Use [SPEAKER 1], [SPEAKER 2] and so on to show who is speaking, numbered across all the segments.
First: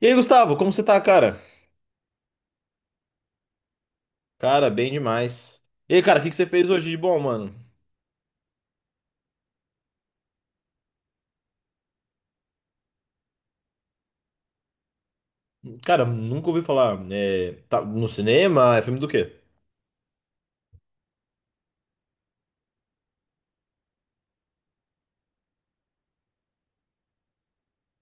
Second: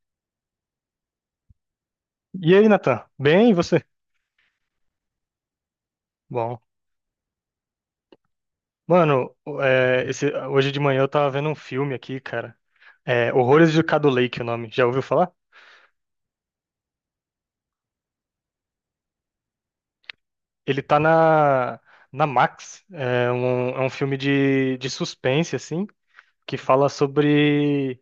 [SPEAKER 1] E aí, Gustavo, como você tá, cara?
[SPEAKER 2] E aí, Nathan? Bem, e você?
[SPEAKER 1] Cara, bem demais. E aí, cara, o que que você
[SPEAKER 2] Bom,
[SPEAKER 1] fez hoje de bom, mano?
[SPEAKER 2] mano, esse- hoje de manhã eu tava vendo um filme aqui, cara. É, Horrores de Cado Lake, o nome. Já ouviu falar?
[SPEAKER 1] Cara, nunca ouvi falar. É, tá no cinema? É filme do quê?
[SPEAKER 2] Ele tá na Max. É um filme de suspense, assim, que fala sobre.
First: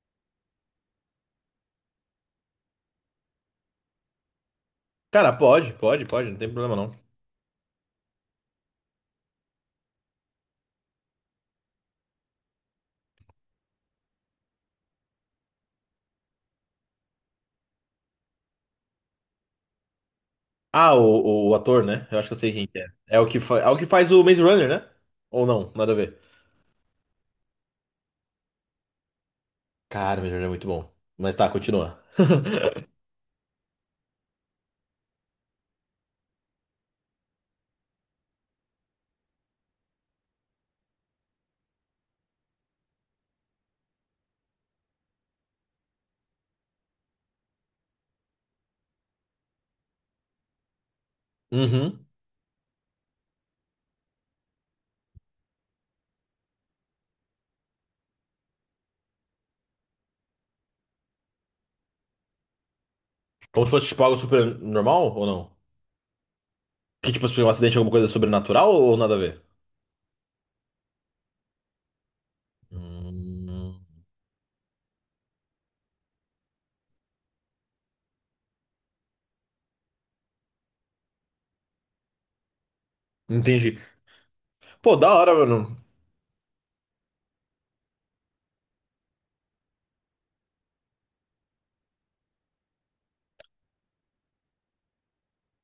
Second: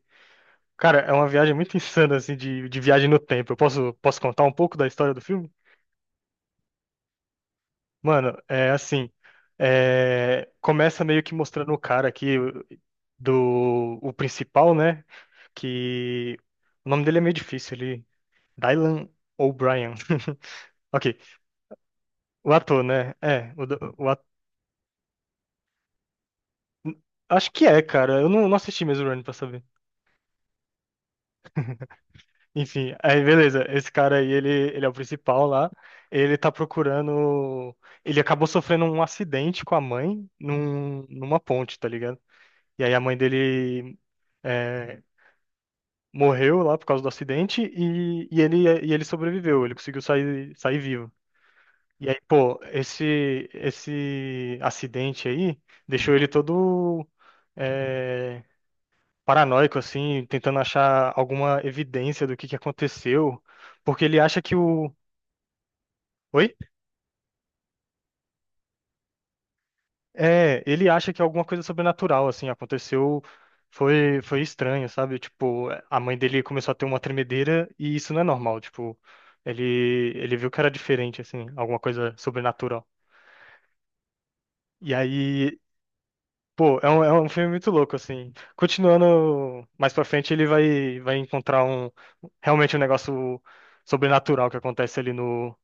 [SPEAKER 2] Cara, é uma viagem muito insana, assim, de viagem no tempo. Eu posso contar um pouco da história do
[SPEAKER 1] Cara,
[SPEAKER 2] filme?
[SPEAKER 1] pode, não tem problema não.
[SPEAKER 2] Mano, é assim. Começa meio que mostrando o cara aqui do o principal, né? Que o nome dele é meio difícil, ele Dylan O'Brien.
[SPEAKER 1] Ah,
[SPEAKER 2] Ok,
[SPEAKER 1] o ator, né? Eu acho que eu sei
[SPEAKER 2] o
[SPEAKER 1] quem que
[SPEAKER 2] ator,
[SPEAKER 1] é.
[SPEAKER 2] né?
[SPEAKER 1] É o que,
[SPEAKER 2] É, o,
[SPEAKER 1] é o que
[SPEAKER 2] do- o
[SPEAKER 1] faz o
[SPEAKER 2] ator.
[SPEAKER 1] Maze Runner, né? Ou não, nada a ver.
[SPEAKER 2] Acho que é, cara. Eu não assisti mesmo Run pra saber.
[SPEAKER 1] Cara, o Maze Runner é muito bom. Mas tá, continua.
[SPEAKER 2] Enfim, aí beleza. Esse cara aí, ele é o principal lá. Ele tá procurando. Ele acabou sofrendo um acidente com a mãe numa ponte, tá ligado? E aí a mãe dele é, morreu lá por causa do acidente e e ele sobreviveu. Ele conseguiu sair vivo.
[SPEAKER 1] Uhum.
[SPEAKER 2] E aí, pô, esse acidente aí deixou ele todo eh, paranoico, assim, tentando achar alguma evidência do que aconteceu,
[SPEAKER 1] Como se fosse tipo
[SPEAKER 2] porque
[SPEAKER 1] algo
[SPEAKER 2] ele acha que
[SPEAKER 1] super
[SPEAKER 2] o...
[SPEAKER 1] normal ou não?
[SPEAKER 2] Oi?
[SPEAKER 1] Que tipo, se um acidente, alguma coisa sobrenatural ou nada a ver?
[SPEAKER 2] É, ele acha que alguma coisa sobrenatural, assim, aconteceu,
[SPEAKER 1] Hum,
[SPEAKER 2] foi estranho, sabe? Tipo, a mãe dele começou a ter uma tremedeira e isso não é normal, tipo, ele viu que era diferente, assim, alguma coisa sobrenatural.
[SPEAKER 1] entendi. Pô,
[SPEAKER 2] E
[SPEAKER 1] da hora,
[SPEAKER 2] aí
[SPEAKER 1] mano,
[SPEAKER 2] pô, é um filme muito louco, assim. Continuando mais pra frente, ele vai encontrar um realmente um negócio sobrenatural que acontece ali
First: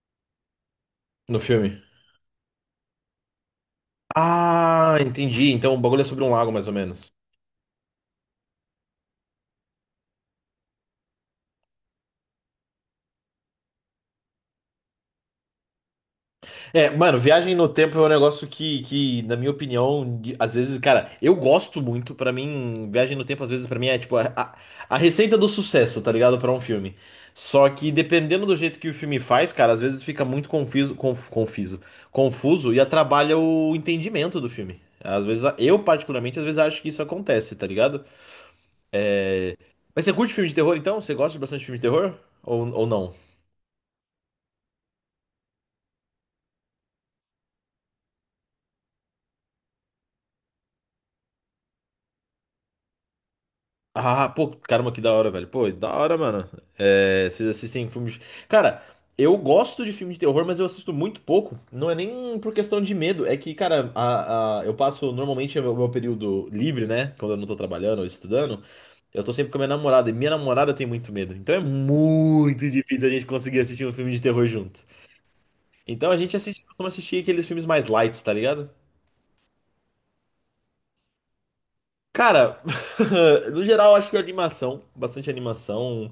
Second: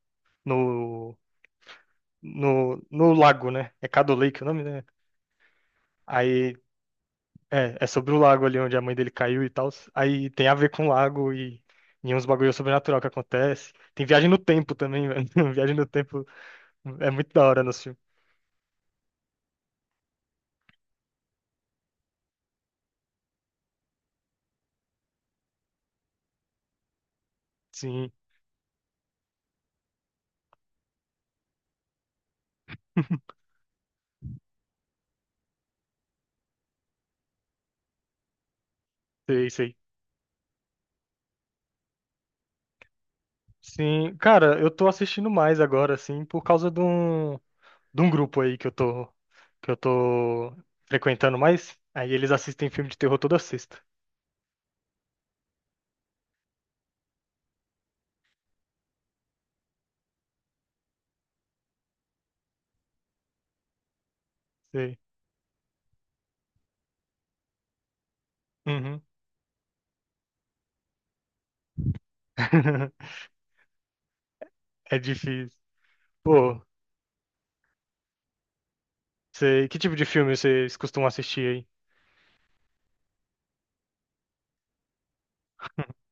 [SPEAKER 2] no,
[SPEAKER 1] no filme.
[SPEAKER 2] no lago, né? É Caddo Lake o nome, né?
[SPEAKER 1] Ah, entendi. Então o bagulho é sobre um lago,
[SPEAKER 2] Aí
[SPEAKER 1] mais ou menos.
[SPEAKER 2] é, é sobre o lago ali onde a mãe dele caiu e tal. Aí tem a ver com o lago e uns bagulho sobrenatural que acontece. Tem viagem no tempo também, velho. Viagem no tempo
[SPEAKER 1] É,
[SPEAKER 2] é
[SPEAKER 1] mano,
[SPEAKER 2] muito da
[SPEAKER 1] viagem
[SPEAKER 2] hora
[SPEAKER 1] no
[SPEAKER 2] no
[SPEAKER 1] tempo
[SPEAKER 2] filme.
[SPEAKER 1] é um negócio que na minha opinião, às vezes, cara, eu gosto muito. Pra mim, viagem no tempo, às vezes, pra mim é tipo a receita do sucesso, tá ligado? Pra um filme. Só que
[SPEAKER 2] Sim,
[SPEAKER 1] dependendo do jeito que o filme faz, cara, às vezes fica muito confuso, confuso, confuso e atrapalha o entendimento do filme. Às vezes, eu particularmente, às vezes acho que isso acontece, tá ligado? É...
[SPEAKER 2] sei.
[SPEAKER 1] Mas você curte filme de terror, então? Você gosta de bastante filme de terror? Ou não?
[SPEAKER 2] Sim, cara, eu tô assistindo mais agora, assim, por causa de um. De um grupo aí que eu tô frequentando mais. Aí eles assistem filme de terror toda sexta.
[SPEAKER 1] Ah, pô, caramba, que da hora, velho. Pô, da hora, mano. É, vocês assistem filmes. Cara, eu gosto de filme de terror, mas eu assisto muito pouco. Não é nem por questão de medo. É que, cara, eu
[SPEAKER 2] Sei.
[SPEAKER 1] passo normalmente o meu período livre, né? Quando eu não tô trabalhando ou estudando,
[SPEAKER 2] Uhum.
[SPEAKER 1] eu tô sempre com a minha namorada. E minha namorada tem muito medo. Então é muito difícil a gente conseguir assistir um filme de terror junto.
[SPEAKER 2] É difícil.
[SPEAKER 1] Então a gente
[SPEAKER 2] Pô,
[SPEAKER 1] assiste, costuma assistir aqueles filmes mais light, tá ligado?
[SPEAKER 2] sei. Que tipo de filme vocês costumam assistir aí?
[SPEAKER 1] Cara, no geral, acho que é animação, bastante animação.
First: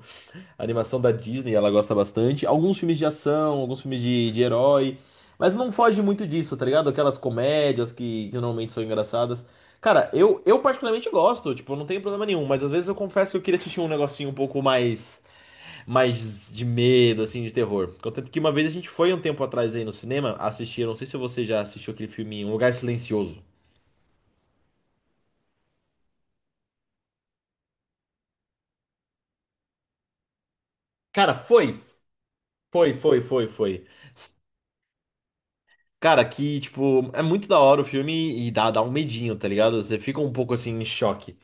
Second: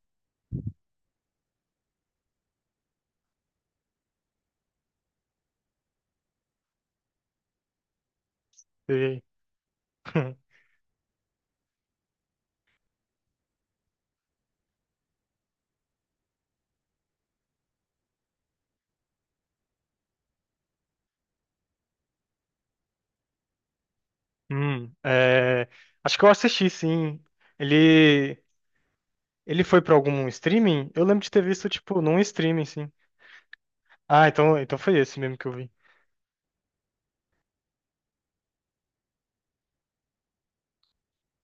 [SPEAKER 1] Animação da Disney, ela gosta bastante. Alguns filmes de ação, alguns filmes de herói. Mas não foge muito disso, tá ligado? Aquelas comédias que normalmente são
[SPEAKER 2] Sei.
[SPEAKER 1] engraçadas. Cara, eu, eu particularmente gosto, tipo, eu não tenho problema nenhum, mas às vezes eu confesso que eu queria assistir um negocinho um pouco mais, mais de medo, assim, de terror. Contanto que uma vez a gente foi um tempo atrás aí no cinema assistir, eu não sei se você já assistiu aquele filme Um Lugar Silencioso.
[SPEAKER 2] É, acho que eu assisti, sim. Ele, Ele foi pra algum streaming? Eu lembro de
[SPEAKER 1] Cara,
[SPEAKER 2] ter visto, tipo, num streaming, sim.
[SPEAKER 1] foi.
[SPEAKER 2] Ah, então, então foi esse mesmo que eu vi.
[SPEAKER 1] Cara, que, tipo, é muito da hora o filme e dá um medinho, tá ligado? Você fica um pouco assim em choque.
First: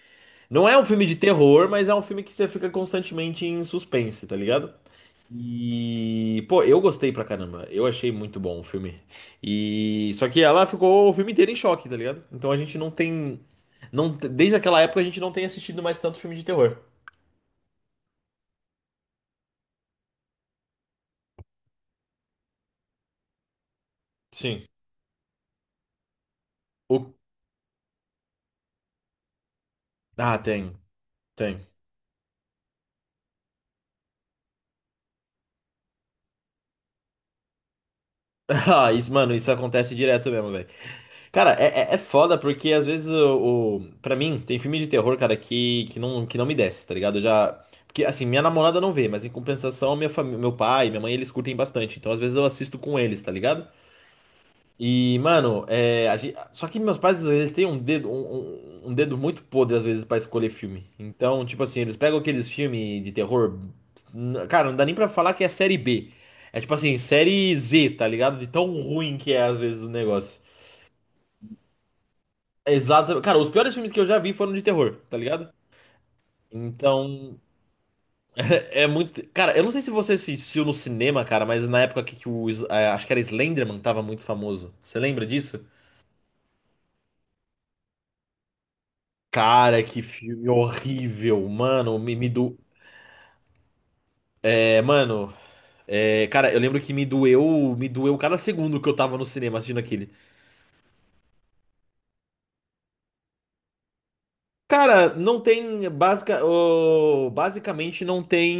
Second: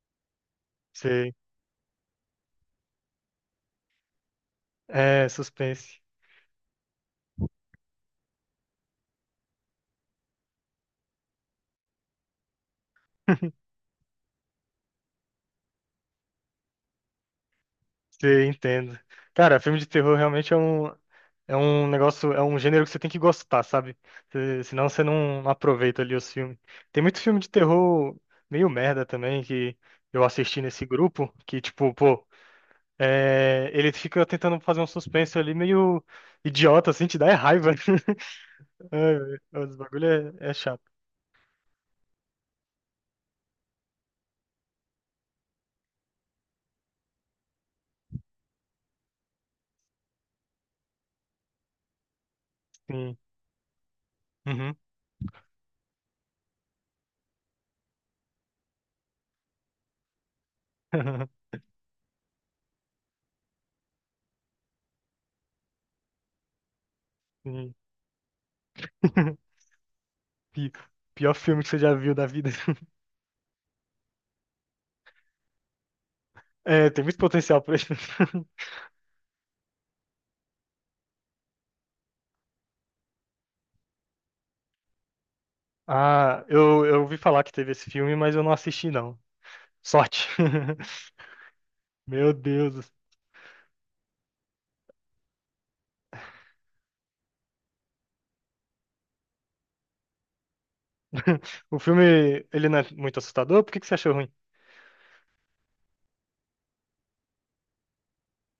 [SPEAKER 1] Não é um filme de
[SPEAKER 2] Sei.
[SPEAKER 1] terror, mas é um filme que você fica constantemente em suspense, tá ligado?
[SPEAKER 2] É, suspense.
[SPEAKER 1] E, pô, eu gostei pra caramba. Eu achei muito bom o filme. E só que ela ficou o filme inteiro em choque, tá ligado? Então a gente não tem não t- desde aquela época a gente não tem assistido mais tanto filme de terror.
[SPEAKER 2] Sim, entendo. Cara, filme de terror realmente é um negócio, é um gênero que você tem que gostar, sabe? Você-
[SPEAKER 1] Sim.
[SPEAKER 2] senão você não aproveita ali os filmes. Tem
[SPEAKER 1] O
[SPEAKER 2] muito filme de terror meio merda também que eu
[SPEAKER 1] Ah,
[SPEAKER 2] assisti nesse grupo, que
[SPEAKER 1] tem.
[SPEAKER 2] tipo, pô, é, ele fica tentando fazer um suspense ali meio idiota, assim, te dá é raiva.
[SPEAKER 1] Ah, isso,
[SPEAKER 2] Ai,
[SPEAKER 1] mano, isso
[SPEAKER 2] velho, os
[SPEAKER 1] acontece direto
[SPEAKER 2] bagulho
[SPEAKER 1] mesmo,
[SPEAKER 2] é, é
[SPEAKER 1] velho.
[SPEAKER 2] chato.
[SPEAKER 1] Cara, é foda porque às vezes o para mim tem filme de terror, cara, que não me desce, tá ligado? Eu já porque assim, minha namorada não vê, mas em compensação, meu pai, minha mãe, eles curtem bastante. Então às vezes eu assisto com
[SPEAKER 2] Sim.
[SPEAKER 1] eles, tá ligado?
[SPEAKER 2] Uhum.
[SPEAKER 1] E, mano, é, a gente, só que meus pais às vezes têm um dedo um dedo muito podre às vezes pra escolher filme. Então, tipo assim, eles pegam aqueles filmes de terror, cara, não dá nem pra falar que é série B. É tipo assim, série
[SPEAKER 2] Sim.
[SPEAKER 1] Z, tá ligado? De tão ruim que é às vezes o negócio.
[SPEAKER 2] Pi- Pior filme que você já viu da vida.
[SPEAKER 1] Exato. Cara, os piores filmes que eu já vi foram de terror, tá ligado?
[SPEAKER 2] É, tem muito
[SPEAKER 1] Então,
[SPEAKER 2] potencial pra isso.
[SPEAKER 1] é muito. Cara, eu não sei se você assistiu no cinema, cara, mas na época que o. É, acho que era Slenderman, tava muito famoso. Você lembra disso?
[SPEAKER 2] Ah, eu ouvi falar que teve esse filme, mas eu não assisti, não.
[SPEAKER 1] Cara, que
[SPEAKER 2] Sorte.
[SPEAKER 1] filme horrível. Mano, me
[SPEAKER 2] Meu
[SPEAKER 1] do.
[SPEAKER 2] Deus.
[SPEAKER 1] É, mano. É, cara, eu lembro que me doeu. Me doeu cada segundo que eu tava no cinema assistindo aquele.
[SPEAKER 2] O filme, ele não é muito assustador? Por que que você achou ruim?
[SPEAKER 1] Cara, não tem basicamente não tem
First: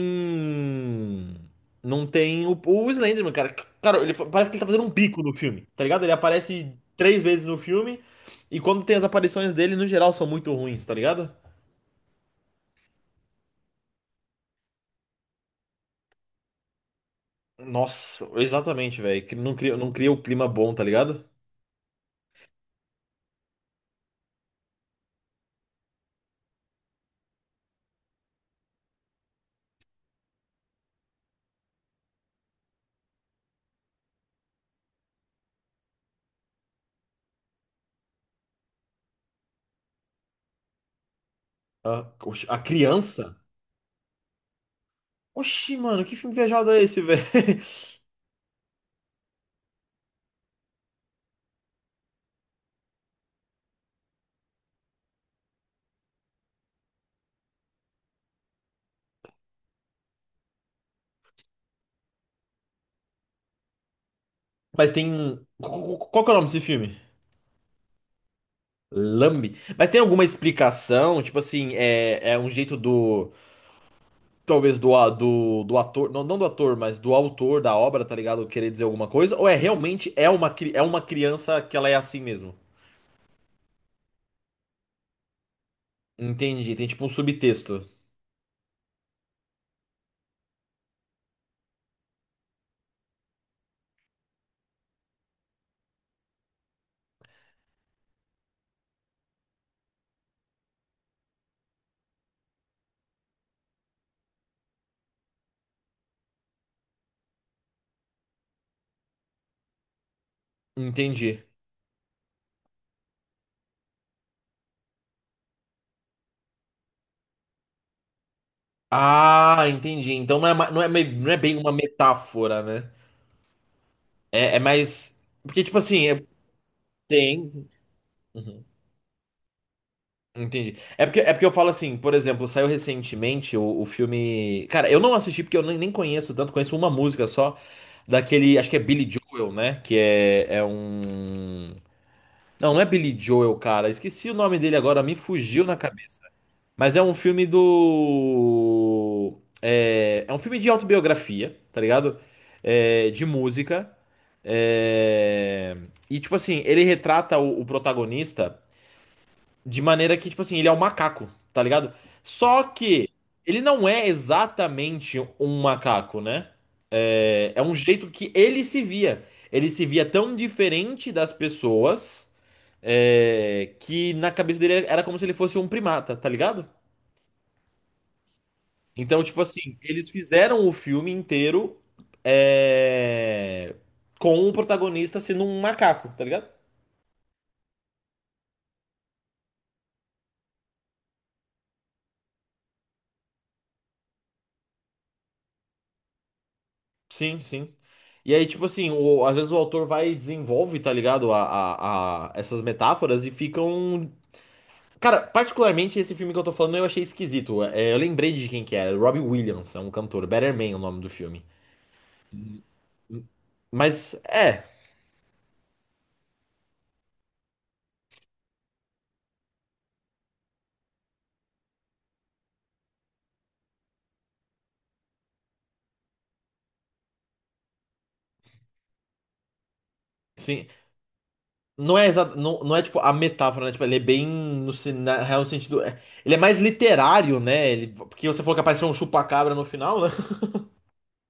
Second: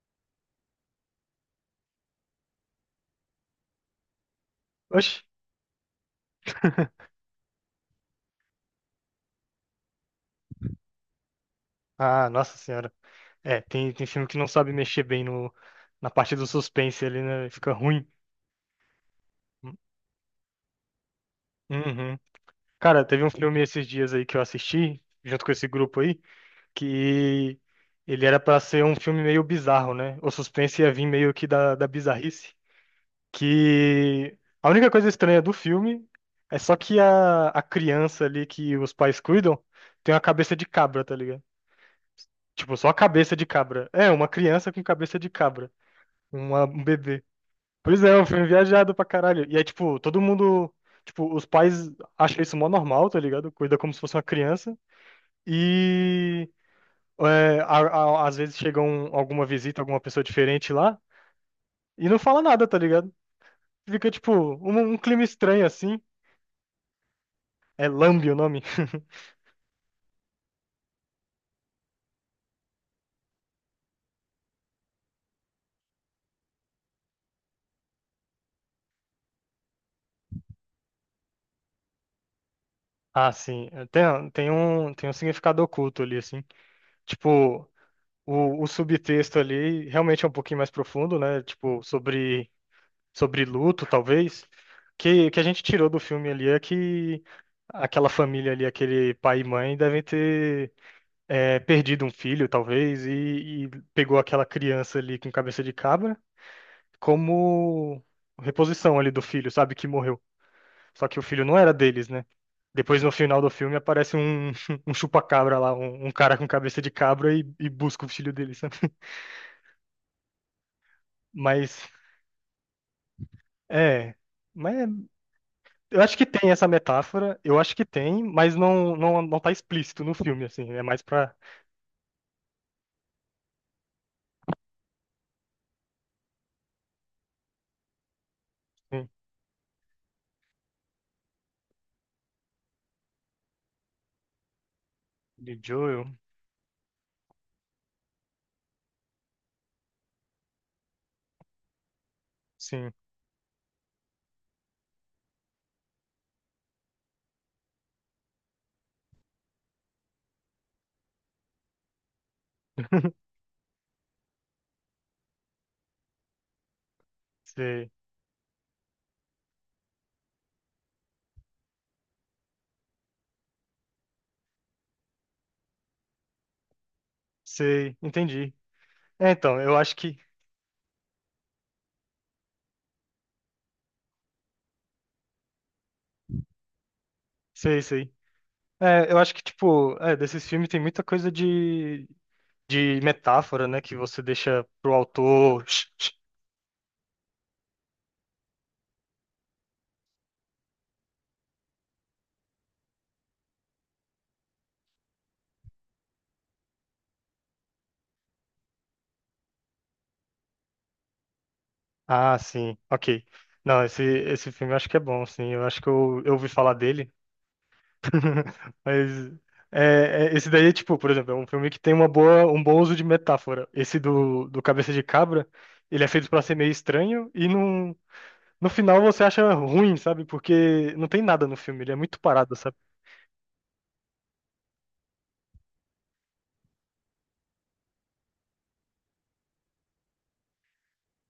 [SPEAKER 1] não tem o Slenderman, cara. Cara, parece que ele tá fazendo um
[SPEAKER 2] Oxi.
[SPEAKER 1] bico no filme, tá ligado? Ele aparece três vezes no filme e quando tem as aparições dele, no geral, são muito ruins, tá ligado?
[SPEAKER 2] Ah, nossa senhora. É, tem filme que não sabe mexer bem no, na parte do suspense ali, né? Fica ruim.
[SPEAKER 1] Nossa, exatamente, velho. Que não cria o clima bom, tá ligado?
[SPEAKER 2] Uhum. Cara, teve um filme esses dias aí que eu assisti, junto com esse grupo aí, que ele era pra ser um filme meio bizarro, né? O suspense ia vir meio que da bizarrice. Que a única coisa estranha do filme é só que a criança ali que os pais cuidam tem uma cabeça de cabra, tá ligado?
[SPEAKER 1] A, oxi, a
[SPEAKER 2] Tipo, só a cabeça
[SPEAKER 1] criança?
[SPEAKER 2] de cabra. É, uma criança com cabeça de cabra.
[SPEAKER 1] Oxi, mano, que filme
[SPEAKER 2] Uma-
[SPEAKER 1] viajado é
[SPEAKER 2] um
[SPEAKER 1] esse, velho?
[SPEAKER 2] bebê. Pois é, é um filme viajado pra caralho. E aí, tipo, todo mundo. Tipo, os pais acham isso mó normal, tá ligado? Cuida como se fosse uma criança. E. é, a- às vezes chega um- alguma visita, alguma pessoa diferente lá. E não fala nada, tá ligado? Fica, tipo,
[SPEAKER 1] Mas
[SPEAKER 2] um um clima
[SPEAKER 1] tem.
[SPEAKER 2] estranho assim.
[SPEAKER 1] Qual que é o nome desse filme?
[SPEAKER 2] É Lambe o nome?
[SPEAKER 1] Lambe. Mas tem alguma explicação? Tipo assim, é um jeito do. Talvez do, do, do ator. Não do ator, mas do autor da obra, tá ligado? Querer dizer alguma coisa? Ou é realmente é uma, é uma criança que ela é assim mesmo?
[SPEAKER 2] Ah, sim. É, tem, tem um significado oculto ali, assim.
[SPEAKER 1] Entendi. Tem tipo um
[SPEAKER 2] Tipo,
[SPEAKER 1] subtexto.
[SPEAKER 2] o subtexto ali realmente é um pouquinho mais profundo, né? Tipo, sobre, sobre luto, talvez. Que a gente tirou do filme ali é que aquela família ali, aquele pai e mãe, devem ter é, perdido um filho, talvez, e pegou aquela criança ali com cabeça de cabra como reposição ali do filho, sabe? Que morreu. Só que o
[SPEAKER 1] Entendi.
[SPEAKER 2] filho não era deles, né? Depois, no final do filme, aparece um, um chupa-cabra lá, um cara com cabeça de cabra e busca o filho dele, sabe?
[SPEAKER 1] Ah, entendi. Então não é, não é, não é bem uma
[SPEAKER 2] Mas,
[SPEAKER 1] metáfora, né?
[SPEAKER 2] é.
[SPEAKER 1] É, é
[SPEAKER 2] Mas
[SPEAKER 1] mais. Porque, tipo
[SPEAKER 2] eu
[SPEAKER 1] assim,
[SPEAKER 2] acho que tem essa metáfora, eu
[SPEAKER 1] tem.
[SPEAKER 2] acho que tem, mas
[SPEAKER 1] Uhum.
[SPEAKER 2] não tá explícito no filme, assim.
[SPEAKER 1] Entendi.
[SPEAKER 2] É mais
[SPEAKER 1] É
[SPEAKER 2] pra.
[SPEAKER 1] porque eu falo assim, por exemplo, saiu recentemente o filme. Cara, eu não assisti porque eu nem conheço tanto, conheço uma música só daquele. Acho que é Billy
[SPEAKER 2] Sim,
[SPEAKER 1] Joel, né? Que é, é um. Não, não é Billy Joel, cara. Esqueci o nome dele agora, me
[SPEAKER 2] de
[SPEAKER 1] fugiu na
[SPEAKER 2] Joel,
[SPEAKER 1] cabeça. Mas é um filme do. É, é um filme de autobiografia, tá ligado?
[SPEAKER 2] sim.
[SPEAKER 1] É, de música. É, E, tipo assim, ele retrata o protagonista. De maneira que, tipo assim, ele é um macaco, tá ligado? Só que ele não é exatamente um macaco, né? É, é um
[SPEAKER 2] Sei,
[SPEAKER 1] jeito que ele se via. Ele se via tão diferente das pessoas, é, que na cabeça dele era como se ele fosse um primata, tá ligado?
[SPEAKER 2] sei, entendi.
[SPEAKER 1] Então,
[SPEAKER 2] É,
[SPEAKER 1] tipo
[SPEAKER 2] então, eu
[SPEAKER 1] assim,
[SPEAKER 2] acho
[SPEAKER 1] eles
[SPEAKER 2] que.
[SPEAKER 1] fizeram o filme inteiro, é, com o protagonista sendo um macaco, tá ligado?
[SPEAKER 2] Sei, sei. É, eu acho que, tipo, é, desses filmes tem muita coisa de metáfora, né? Que você deixa pro autor
[SPEAKER 1] Sim, sim. E aí, tipo assim, às vezes o autor vai e desenvolve, tá ligado? Essas metáforas e ficam. Cara, particularmente esse filme que eu tô falando eu achei esquisito. É, eu lembrei de quem que era, Robbie Williams, é um cantor, Better Man é o nome do filme.
[SPEAKER 2] ah, sim, ok. Não,
[SPEAKER 1] Mas
[SPEAKER 2] esse
[SPEAKER 1] é,
[SPEAKER 2] filme eu acho que é bom, sim. Eu acho que eu ouvi falar dele. Mas é, é- esse daí, é tipo, por exemplo, é um filme que tem uma boa, um bom uso de metáfora. Esse do Cabeça de Cabra, ele é feito pra ser meio estranho e não, no final você acha ruim, sabe?
[SPEAKER 1] sim.
[SPEAKER 2] Porque não tem nada no filme, ele
[SPEAKER 1] Não
[SPEAKER 2] é
[SPEAKER 1] é,
[SPEAKER 2] muito parado,
[SPEAKER 1] não, não
[SPEAKER 2] sabe?
[SPEAKER 1] é tipo a metáfora, né? Tipo, ele é bem no na real sentido. É, ele é mais literário, né? Ele, porque você falou que apareceu um chupa-cabra no final, né?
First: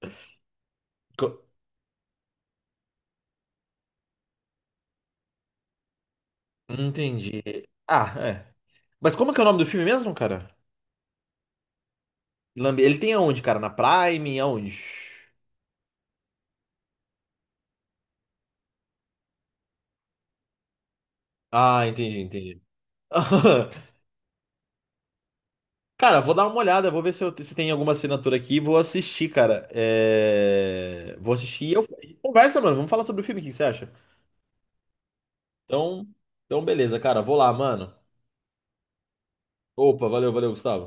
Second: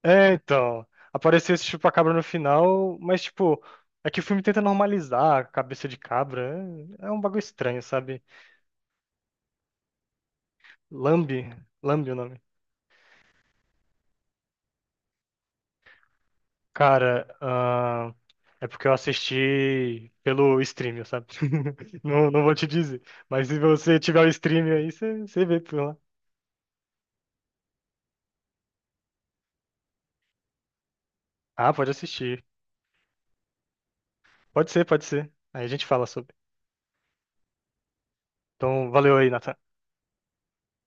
[SPEAKER 2] É, então.
[SPEAKER 1] Co-
[SPEAKER 2] Apareceu esse chupacabra no final, mas, tipo, é que o filme tenta normalizar a cabeça de cabra. É, é um bagulho
[SPEAKER 1] Entendi.
[SPEAKER 2] estranho,
[SPEAKER 1] Ah,
[SPEAKER 2] sabe?
[SPEAKER 1] é. Mas como que é o nome do filme mesmo, cara?
[SPEAKER 2] Lambe. Lambe o nome.
[SPEAKER 1] Lambe- Ele tem aonde, cara? Na Prime? Aonde?
[SPEAKER 2] Cara, é porque eu assisti pelo stream, sabe?
[SPEAKER 1] Ah, entendi,
[SPEAKER 2] Não, não vou
[SPEAKER 1] entendi.
[SPEAKER 2] te dizer. Mas se você tiver o stream aí, você vê por lá.
[SPEAKER 1] Cara, vou dar uma olhada, vou ver se, se tem alguma assinatura aqui. Vou assistir, cara. É, vou assistir e
[SPEAKER 2] Ah,
[SPEAKER 1] eu...
[SPEAKER 2] pode assistir.
[SPEAKER 1] conversa, mano. Vamos falar sobre o filme, o que que você acha?
[SPEAKER 2] Pode ser, pode ser. Aí a gente
[SPEAKER 1] Então,
[SPEAKER 2] fala sobre.
[SPEAKER 1] então, beleza, cara. Vou lá, mano.
[SPEAKER 2] Então, valeu aí, Nathan.
[SPEAKER 1] Opa, valeu, Gustavo.